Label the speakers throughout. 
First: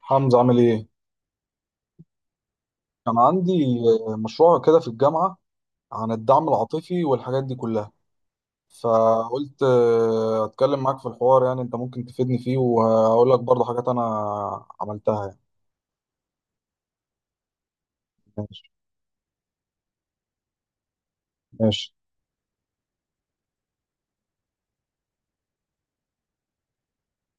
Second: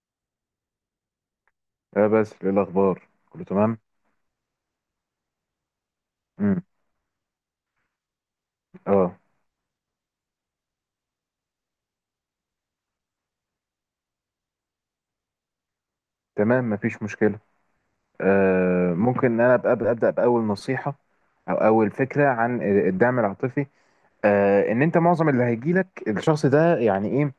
Speaker 1: حمزة عامل ايه؟
Speaker 2: اه بس، ايه الاخبار؟
Speaker 1: كان
Speaker 2: كله
Speaker 1: عندي
Speaker 2: تمام.
Speaker 1: مشروع كده في الجامعة عن الدعم
Speaker 2: امم.
Speaker 1: العاطفي والحاجات دي كلها.
Speaker 2: اه.
Speaker 1: فقلت اتكلم معاك في الحوار، يعني انت ممكن تفيدني فيه وهقول لك برضه حاجات انا عملتها يعني.
Speaker 2: تمام، مفيش مشكله.
Speaker 1: ماشي
Speaker 2: ممكن ان انا ابقى ابدا باول نصيحه، او اول
Speaker 1: ماشي.
Speaker 2: فكره عن الدعم العاطفي. ان انت معظم اللي هيجي لك الشخص ده، يعني ايه؟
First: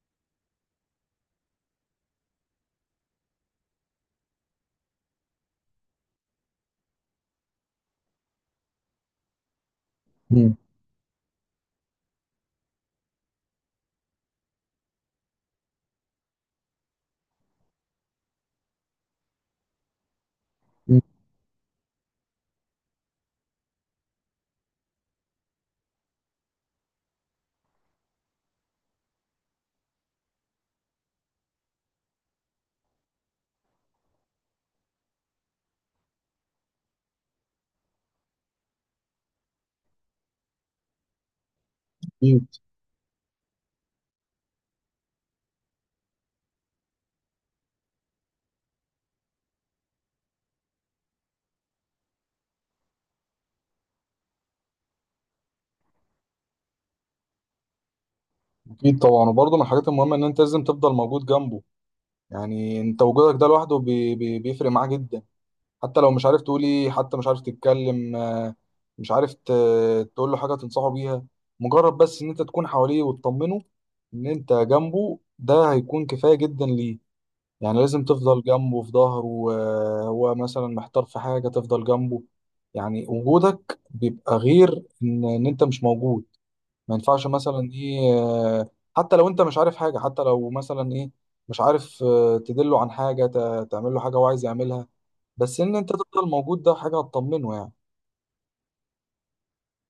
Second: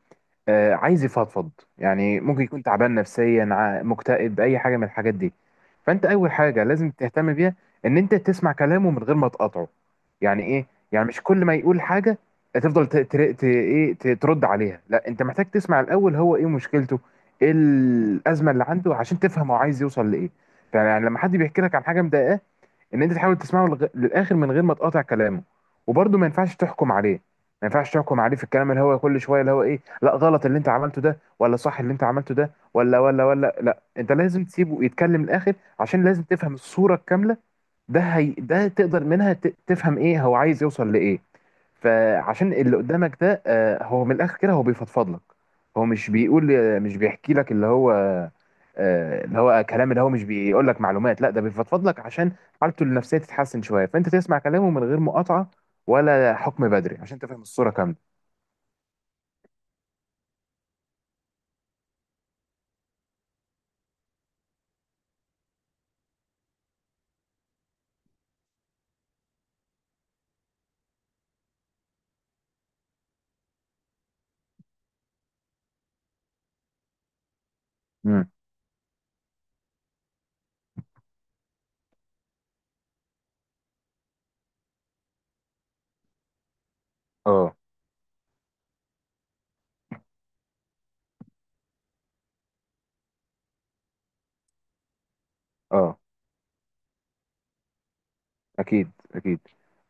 Speaker 2: عايز يفضفض. يعني ممكن يكون تعبان نفسيا، مكتئب، اي حاجه من الحاجات دي. فانت اول حاجه لازم تهتم بيها ان انت تسمع كلامه من غير ما تقاطعه. يعني
Speaker 1: مم.
Speaker 2: ايه؟ يعني مش كل ما يقول حاجه تفضل ترد عليها. لا، انت محتاج تسمع الاول هو ايه مشكلته، ايه الازمه اللي عنده، عشان تفهم هو عايز يوصل لايه.
Speaker 1: مم.
Speaker 2: يعني لما حد بيحكي لك عن حاجه مضايقاه، ان انت تحاول تسمعه للاخر من غير ما تقاطع كلامه. وبرضه ما ينفعش تحكم عليه. ما ينفعش تحكم عليه في الكلام، اللي هو كل شويه اللي هو ايه، لا غلط اللي انت عملته ده، ولا صح اللي انت عملته ده، ولا ولا ولا، لا انت لازم تسيبه يتكلم للاخر، عشان لازم تفهم الصوره الكامله. ده هي ده تقدر منها تفهم ايه هو عايز يوصل لايه.
Speaker 1: اكيد
Speaker 2: فعشان اللي قدامك ده، هو من الاخر كده هو بيفضفض لك. هو مش بيقول، مش بيحكي لك اللي هو، اللي هو كلام، اللي هو مش بيقول لك معلومات، لا ده بيفضفض لك عشان حالته النفسيه تتحسن شويه. فانت تسمع كلامه من غير مقاطعه، ولا حكم بدري، عشان تفهم الصوره كامله.
Speaker 1: اكيد طبعا، وبرضه من الحاجات المهمة ان انت لازم تفضل موجود جنبه. يعني انت وجودك ده لوحده بي بي بيفرق معاه جدا. حتى لو مش عارف تقولي، حتى مش عارف تتكلم، مش عارف تقول له حاجة تنصحه بيها. مجرد بس ان انت تكون حواليه وتطمنه ان انت جنبه، ده هيكون كفاية جدا ليه. يعني لازم
Speaker 2: امم.
Speaker 1: تفضل جنبه في ظهره، هو مثلا محتار في حاجة تفضل جنبه. يعني وجودك بيبقى غير ان انت مش موجود. ما ينفعش
Speaker 2: اه.
Speaker 1: مثلا ايه حتى لو انت مش عارف حاجة، حتى لو مثلا ايه مش عارف تدله عن حاجة، تعمل له حاجة هو عايز يعملها. بس ان انت
Speaker 2: اه.
Speaker 1: تفضل موجود، ده حاجه هتطمنه يعني.
Speaker 2: اكيد، اكيد.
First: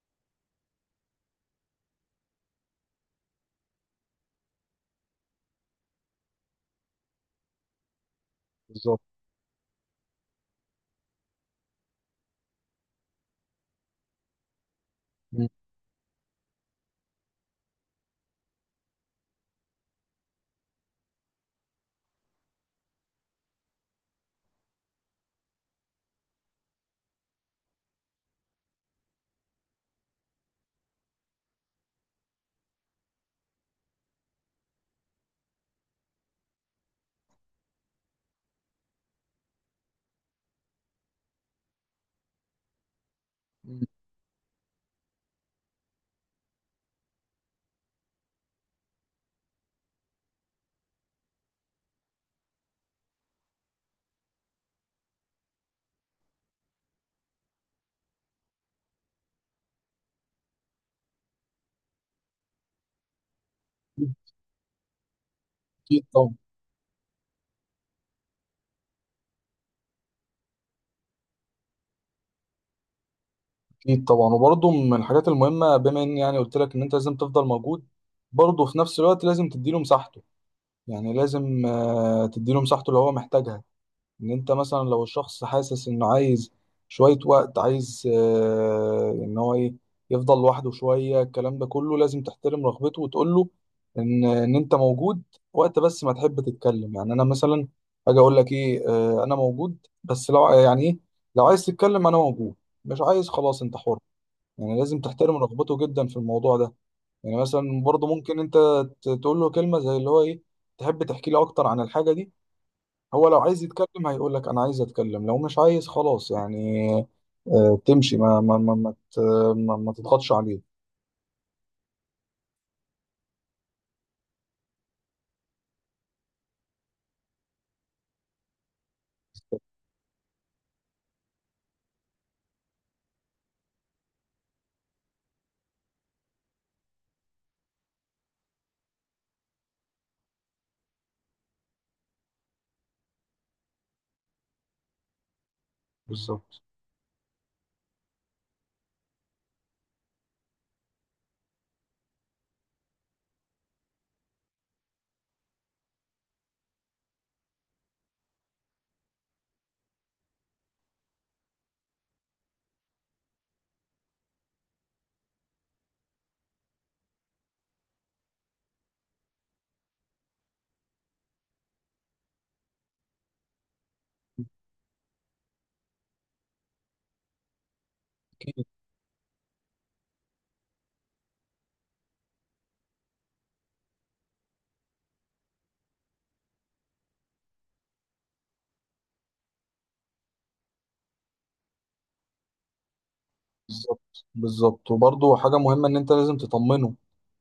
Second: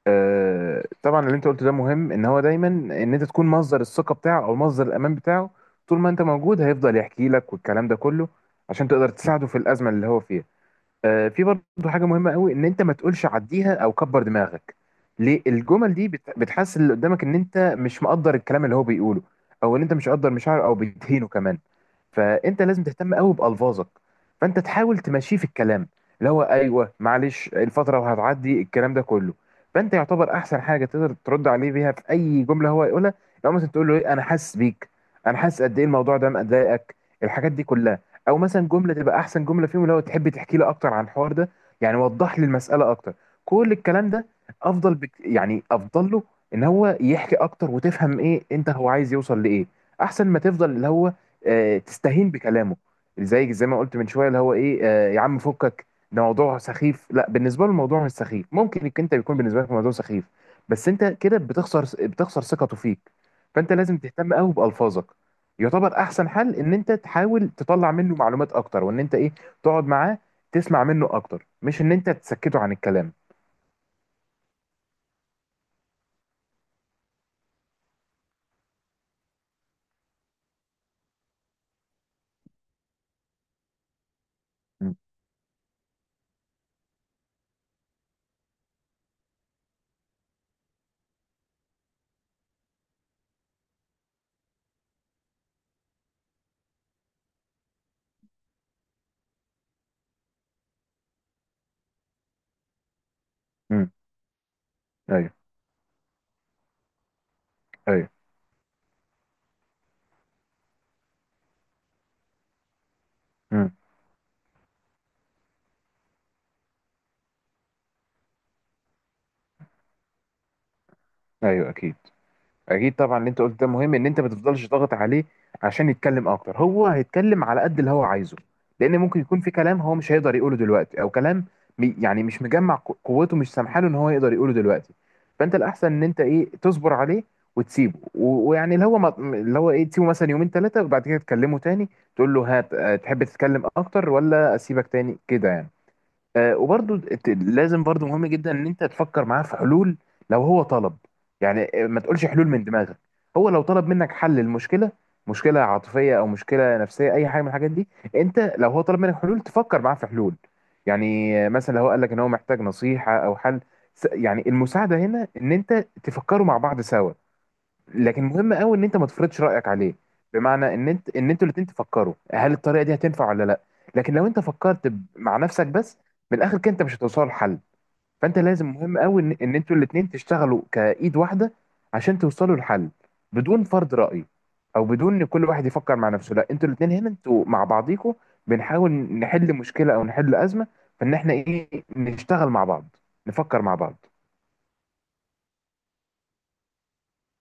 Speaker 2: طبعا اللي انت قلته ده مهم، ان هو دايما ان انت تكون مصدر الثقه بتاعه او مصدر الامان بتاعه. طول ما انت موجود هيفضل يحكي لك والكلام ده كله، عشان
Speaker 1: بالظبط.
Speaker 2: تقدر تساعده في الازمه اللي هو فيها. في برضه حاجه مهمه قوي، ان انت ما تقولش عديها او كبر دماغك. ليه؟
Speaker 1: مم.
Speaker 2: الجمل دي بتحسس اللي قدامك ان انت مش مقدر الكلام اللي هو بيقوله، او ان انت مش مقدر مشاعره، او بتهينه كمان. فانت لازم تهتم قوي بالفاظك. فانت تحاول تمشيه في الكلام اللي هو ايوه معلش، الفتره وهتعدي، الكلام ده كله. فانت يعتبر احسن حاجه تقدر ترد عليه بيها في اي جمله هو يقولها، لو مثلا تقول له ايه، انا حاسس بيك، انا حاسس قد ايه الموضوع ده مضايقك، الحاجات دي كلها. او مثلا جمله تبقى احسن جمله فيهم، لو تحب تحكي لي اكتر عن الحوار ده، يعني وضح لي المساله اكتر، كل
Speaker 1: مم.
Speaker 2: الكلام ده. افضل بك، يعني افضل له ان هو يحكي اكتر، وتفهم ايه انت هو عايز يوصل لايه، احسن ما تفضل اللي هو تستهين بكلامه. زي ما قلت من شويه، اللي هو ايه يا عم فكك، ده موضوع سخيف. لا بالنسبه له الموضوع مش سخيف، ممكن إنك انت يكون بالنسبه لك الموضوع سخيف، بس انت كده بتخسر، بتخسر ثقته فيك. فانت لازم تهتم قوي بالفاظك. يعتبر
Speaker 1: اكيد
Speaker 2: احسن
Speaker 1: طبعا.
Speaker 2: حل ان انت تحاول تطلع منه معلومات اكتر، وان انت ايه تقعد معاه، تسمع منه اكتر، مش ان انت تسكته عن الكلام.
Speaker 1: اكيد طبعا، وبرضه من الحاجات المهمه، بما اني يعني قلت لك ان انت لازم تفضل موجود، برضه في نفس الوقت لازم تديله مساحته. يعني لازم تديله مساحته اللي هو محتاجها. ان انت مثلا لو الشخص حاسس انه عايز شوية وقت، عايز ان هو ايه يفضل لوحده شوية، الكلام ده كله لازم تحترم رغبته وتقول له ان انت موجود وقت بس ما تحب تتكلم. يعني انا مثلا اجي اقول لك ايه انا موجود، بس لو يعني ايه لو عايز تتكلم انا موجود. مش عايز، خلاص انت
Speaker 2: امم.
Speaker 1: حر. يعني لازم تحترم
Speaker 2: ايوه.
Speaker 1: رغبته جدا في الموضوع ده. يعني مثلا برضه
Speaker 2: ايوه.
Speaker 1: ممكن انت تقول له كلمة زي اللي هو ايه، تحب تحكي لي اكتر عن الحاجة دي؟ هو لو عايز
Speaker 2: امم.
Speaker 1: يتكلم هيقول لك انا عايز اتكلم، لو مش عايز خلاص يعني. تمشي ما تضغطش عليه.
Speaker 2: ايوه. اكيد. اكيد طبعا اللي انت قلت ده مهم، ان انت ما تفضلش ضاغط عليه عشان يتكلم اكتر. هو هيتكلم على قد اللي هو عايزه، لان ممكن يكون في كلام هو مش هيقدر يقوله دلوقتي، او كلام يعني مش مجمع قوته، مش سامحاله ان هو يقدر يقوله دلوقتي. فانت الاحسن ان انت ايه تصبر عليه، وتسيبه ويعني اللي هو اللي هو ايه تسيبه مثلا يومين ثلاثه، وبعد كده تكلمه تاني. تقول له هات، تحب تتكلم اكتر ولا اسيبك تاني كده يعني.
Speaker 1: بالظبط
Speaker 2: وبرضو لازم برضو مهم جدا ان انت تفكر معاه في حلول لو هو طلب. يعني ما تقولش حلول من دماغك. هو لو طلب منك حل المشكله، مشكله عاطفيه او مشكله نفسيه، اي حاجه من الحاجات دي، انت لو هو طلب منك حلول تفكر معاه في حلول. يعني مثلا لو هو قال لك ان هو محتاج نصيحه او حل، يعني المساعده هنا ان انت تفكروا مع بعض سوا. لكن مهم قوي ان انت ما تفرضش رايك عليه، بمعنى ان انتوا الاتنين تفكروا هل الطريقه دي هتنفع ولا لا. لكن لو انت فكرت مع نفسك بس، من الاخر كده انت مش هتوصلوا لحل. فانت لازم مهم قوي ان انتوا الاتنين تشتغلوا كايد واحده عشان توصلوا لحل، بدون فرض راي، او بدون ان كل واحد يفكر مع نفسه. لا انتوا الاتنين هنا، انتوا مع بعضيكوا بنحاول نحل مشكله او نحل ازمه، فان احنا ايه نشتغل مع بعض، نفكر مع بعض.
Speaker 1: بالظبط. بالظبط وبرضه حاجة مهمة إن أنت لازم تطمنه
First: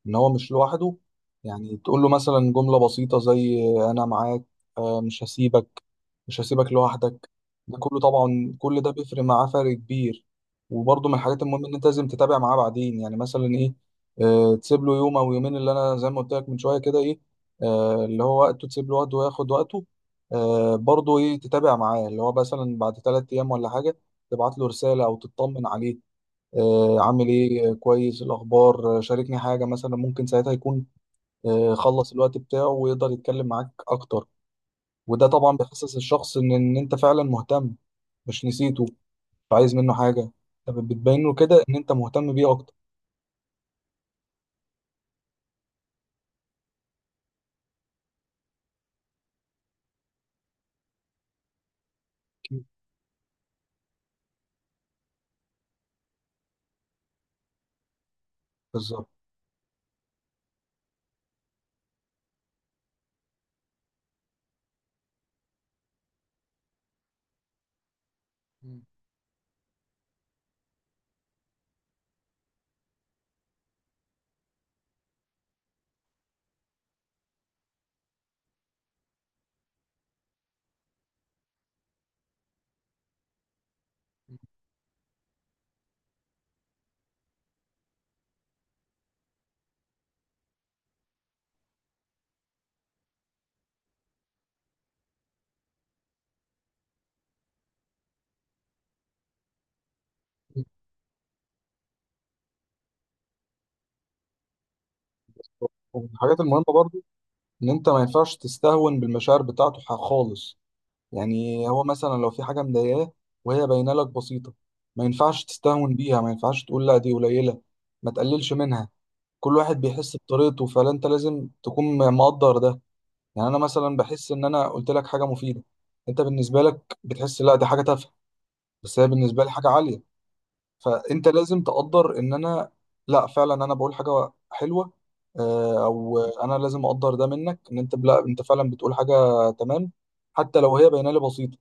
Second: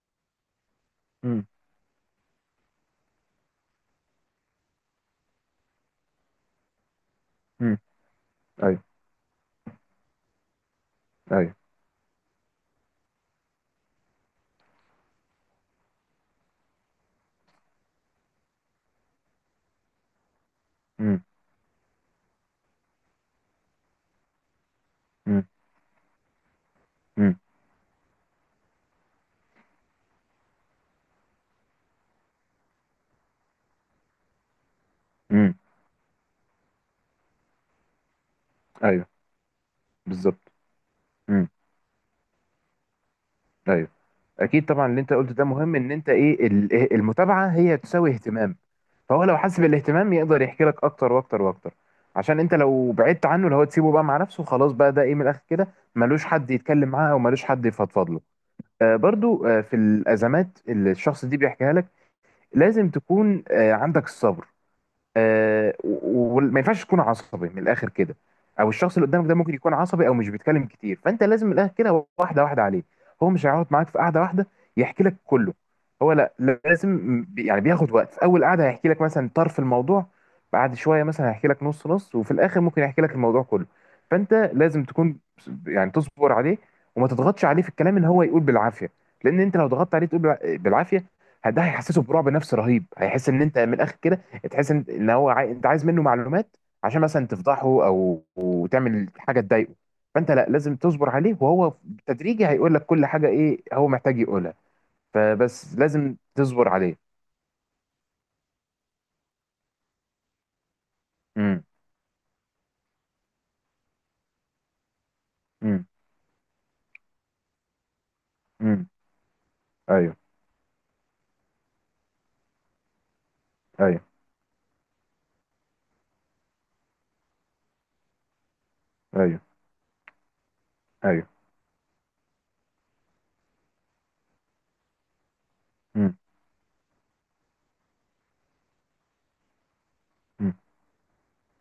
Speaker 1: إن هو مش لوحده.
Speaker 2: مم.
Speaker 1: يعني تقول له مثلا جملة بسيطة زي أنا معاك، مش هسيبك، مش هسيبك لوحدك. ده
Speaker 2: مم.
Speaker 1: كله طبعا، كل
Speaker 2: ايوه.
Speaker 1: ده بيفرق معاه فرق كبير. وبرضه من الحاجات
Speaker 2: ايوه.
Speaker 1: المهمة إن أنت لازم تتابع معاه بعدين. يعني مثلا إيه، تسيب له يوم أو يومين، اللي أنا زي ما قلت لك من شوية كده إيه، اللي هو وقته، تسيب له وقته وياخد وقته. برضه
Speaker 2: امم.
Speaker 1: إيه تتابع معاه، اللي هو مثلا بعد تلات أيام ولا حاجة، تبعت له رسالة أو
Speaker 2: امم.
Speaker 1: تطمن عليه. عامل ايه، كويس، إيه الاخبار، شاركني حاجه مثلا. ممكن ساعتها يكون خلص الوقت بتاعه ويقدر يتكلم معاك اكتر. وده طبعا
Speaker 2: امم.
Speaker 1: بيحسس الشخص ان انت فعلا مهتم، مش نسيته، مش
Speaker 2: ايوه.
Speaker 1: عايز منه حاجه.
Speaker 2: بالظبط.
Speaker 1: طب بتبين له
Speaker 2: امم.
Speaker 1: كده ان انت مهتم بيه اكتر.
Speaker 2: ايوه. اكيد طبعا اللي انت قلته ده مهم، ان انت ايه ال- إيه، المتابعه هي تساوي اهتمام. فهو لو حس بالاهتمام يقدر يحكي لك اكتر واكتر واكتر، عشان انت لو بعدت عنه، اللي هو تسيبه بقى مع نفسه، خلاص بقى ده ايه من الاخر كده ملوش حد يتكلم معاه، او ملوش حد يفضفض له. آه
Speaker 1: بالظبط.
Speaker 2: برضو، آه في الازمات اللي الشخص دي بيحكيها لك، لازم تكون آه عندك الصبر. وما ينفعش تكون عصبي من الاخر كده، او الشخص اللي قدامك ده ممكن يكون عصبي او مش بيتكلم كتير، فانت لازم من الاخر كده واحده واحده عليه. هو مش هيقعد معاك في قعده واحده يحكي لك كله. هو لا، لازم يعني بياخد وقت. في اول قعده هيحكي لك مثلا طرف الموضوع، بعد شويه مثلا هيحكي لك نص نص، وفي الاخر ممكن يحكي لك الموضوع كله. فانت لازم تكون يعني تصبر عليه، وما تضغطش عليه في الكلام ان هو يقول بالعافيه. لان انت لو ضغطت عليه تقول بالعافيه، ده هيحسسه برعب نفسي رهيب. هيحس ان انت من الاخر كده تحس ان هو انت عايز منه معلومات، عشان مثلا تفضحه او تعمل حاجه تضايقه. فانت لا لازم تصبر عليه، وهو تدريجي هيقول لك كل حاجه ايه هو محتاج يقولها. فبس
Speaker 1: ومن
Speaker 2: لازم
Speaker 1: الحاجات المهمه
Speaker 2: تصبر عليه.
Speaker 1: برضو ان انت ما ينفعش تستهون بالمشاعر بتاعته خالص.
Speaker 2: امم.
Speaker 1: يعني هو مثلا لو في حاجه مضايقاه وهي باينه لك بسيطه، ما ينفعش
Speaker 2: امم.
Speaker 1: تستهون بيها، ما ينفعش تقول لا دي قليله، ما تقللش منها.
Speaker 2: امم.
Speaker 1: كل واحد بيحس
Speaker 2: ايوه.
Speaker 1: بطريقته، فانت لازم تكون مقدر ده. يعني انا مثلا
Speaker 2: ايوه.
Speaker 1: بحس ان انا قلت لك حاجه مفيده، انت بالنسبه لك بتحس لا دي حاجه تافهه، بس هي بالنسبه لي
Speaker 2: ايوه.
Speaker 1: حاجه عاليه.
Speaker 2: ايوه.
Speaker 1: فانت لازم تقدر ان انا لا فعلا انا بقول حاجه حلوه،
Speaker 2: امم.
Speaker 1: او انا لازم اقدر ده منك ان انت لا انت فعلا بتقول حاجه تمام.
Speaker 2: امم.
Speaker 1: حتى لو هي باينه لي بسيطه،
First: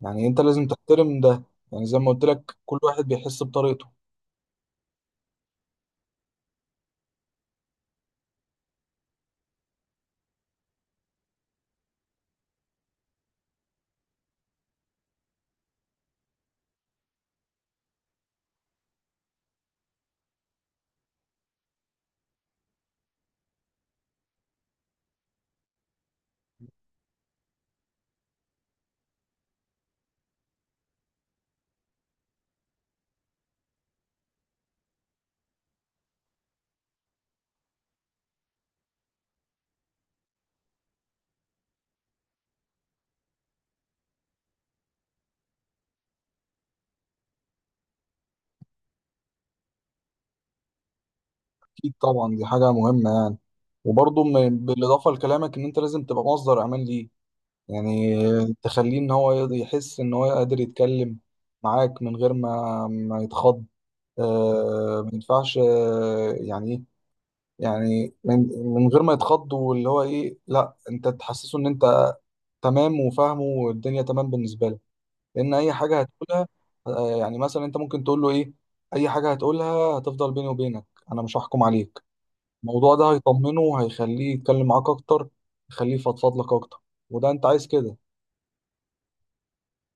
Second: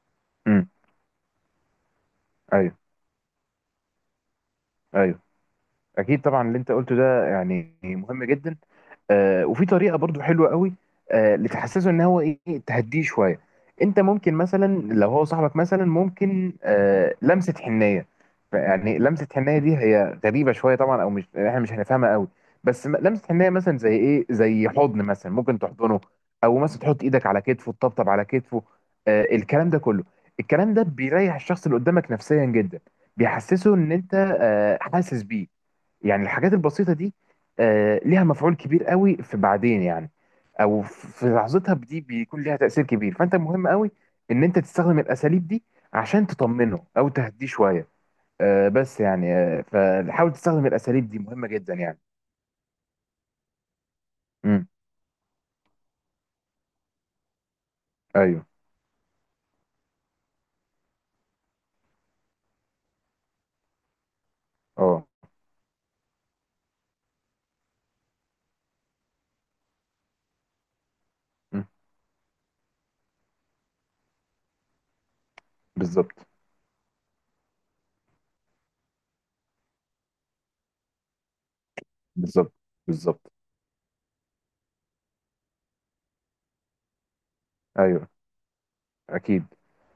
Speaker 1: يعني انت لازم
Speaker 2: أمم.
Speaker 1: تحترم ده. يعني زي ما قلت لك
Speaker 2: ايوه.
Speaker 1: كل واحد بيحس بطريقته.
Speaker 2: ايوه. اكيد طبعا اللي انت قلته ده يعني مهم جدا. وفي طريقه برضو حلوه قوي، لتحسسه ان هو ايه تهديه شويه. انت ممكن مثلا لو هو صاحبك مثلا ممكن لمسه حنيه. يعني لمسه حنيه دي هي غريبه شويه طبعا، او مش احنا مش هنفهمها قوي. بس لمسه حنيه مثلا زي ايه، زي حضن مثلا، ممكن تحضنه، او مثلا تحط ايدك على كتفه، تطبطب على كتفه، الكلام ده كله. الكلام ده بيريح الشخص اللي قدامك نفسيا جدا، بيحسسه ان انت حاسس بيه. يعني الحاجات البسيطة دي ليها مفعول كبير قوي في بعدين يعني، او في لحظتها دي بيكون ليها تأثير كبير. فانت مهم قوي ان انت تستخدم الاساليب دي عشان تطمنه او تهديه شوية. بس يعني فحاول تستخدم الاساليب دي، مهمة جدا
Speaker 1: اكيد
Speaker 2: يعني.
Speaker 1: طبعا، دي حاجه مهمه يعني. وبرضه
Speaker 2: امم.
Speaker 1: بالاضافه لكلامك ان انت لازم تبقى مصدر امان ليه. يعني
Speaker 2: ايوه.
Speaker 1: تخليه ان هو يحس ان هو قادر يتكلم معاك من غير ما يتخض.
Speaker 2: اه.
Speaker 1: ما ينفعش يعني ايه، يعني من غير ما يتخض، واللي هو ايه لا انت تحسسه
Speaker 2: مم.
Speaker 1: ان انت تمام وفاهمه والدنيا تمام بالنسبه له. لان اي حاجه
Speaker 2: بالظبط.
Speaker 1: هتقولها، آه يعني مثلا انت ممكن تقول له ايه اي حاجه هتقولها هتفضل بيني وبينك، انا مش هحكم عليك.
Speaker 2: بالظبط.
Speaker 1: الموضوع ده
Speaker 2: بالظبط.
Speaker 1: هيطمنه وهيخليه يتكلم معاك اكتر، يخليه يفضفض لك اكتر، وده انت عايز كده.
Speaker 2: ايوه. اكيد.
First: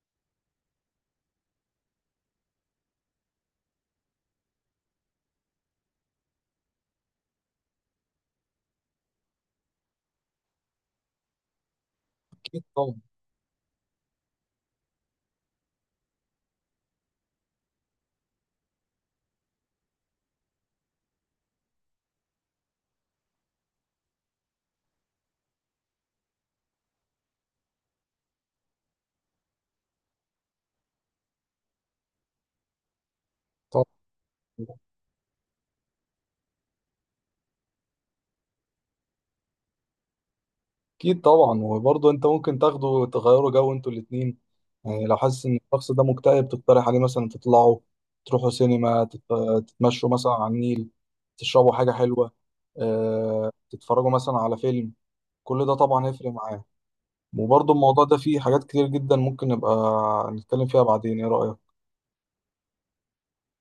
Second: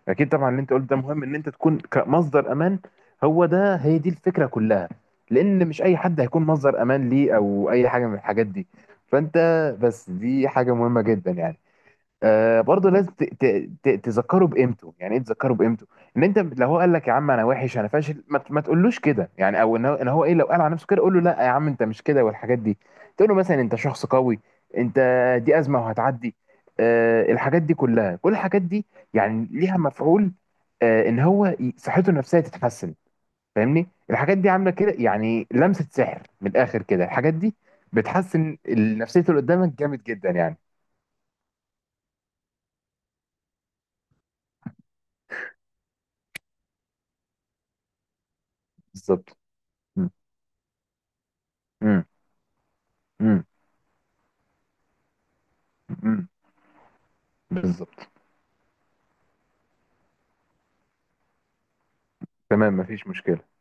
Speaker 2: اكيد طبعا اللي انت قلت ده مهم، ان انت تكون كمصدر امان. هو ده هي دي الفكره كلها، لان مش اي حد هيكون مصدر امان ليه او اي حاجه من الحاجات دي. فانت بس دي حاجه مهمه جدا يعني. آه
Speaker 1: اكيد
Speaker 2: برضه
Speaker 1: طبعا.
Speaker 2: لازم تذكره بقيمته. يعني ايه تذكره بقيمته؟ ان انت لو هو قال لك يا عم انا وحش انا فاشل، ما تقولوش كده يعني، او ان هو إن هو ايه لو قال على نفسه كده، قول له لا يا عم انت مش كده، والحاجات دي. تقول له مثلا انت شخص قوي، انت دي ازمه وهتعدي. آه الحاجات دي كلها، كل الحاجات دي يعني ليها مفعول، آه ان هو صحته النفسيه تتحسن.
Speaker 1: طب
Speaker 2: فاهمني الحاجات دي عامله كده، يعني لمسه سحر من الاخر كده الحاجات دي بتحسن نفسيه اللي قدامك جامد جدا يعني.
Speaker 1: اكيد طبعا، وبرضه انت ممكن تاخده تغيروا جو انتوا الاتنين. يعني لو حاسس ان الشخص ده مكتئب تقترح عليه مثلا تطلعوا، تروحوا سينما،
Speaker 2: بالظبط. م.
Speaker 1: تتمشوا مثلا على النيل، تشربوا حاجة
Speaker 2: م.
Speaker 1: حلوة،
Speaker 2: امم.
Speaker 1: تتفرجوا مثلا على فيلم. كل ده طبعا
Speaker 2: امم.
Speaker 1: هيفرق معاه. وبرضه الموضوع
Speaker 2: بالظبط.
Speaker 1: ده فيه حاجات كتير جدا ممكن نبقى نتكلم فيها بعدين، ايه رأيك؟
Speaker 2: تمام، مفيش مشكلة.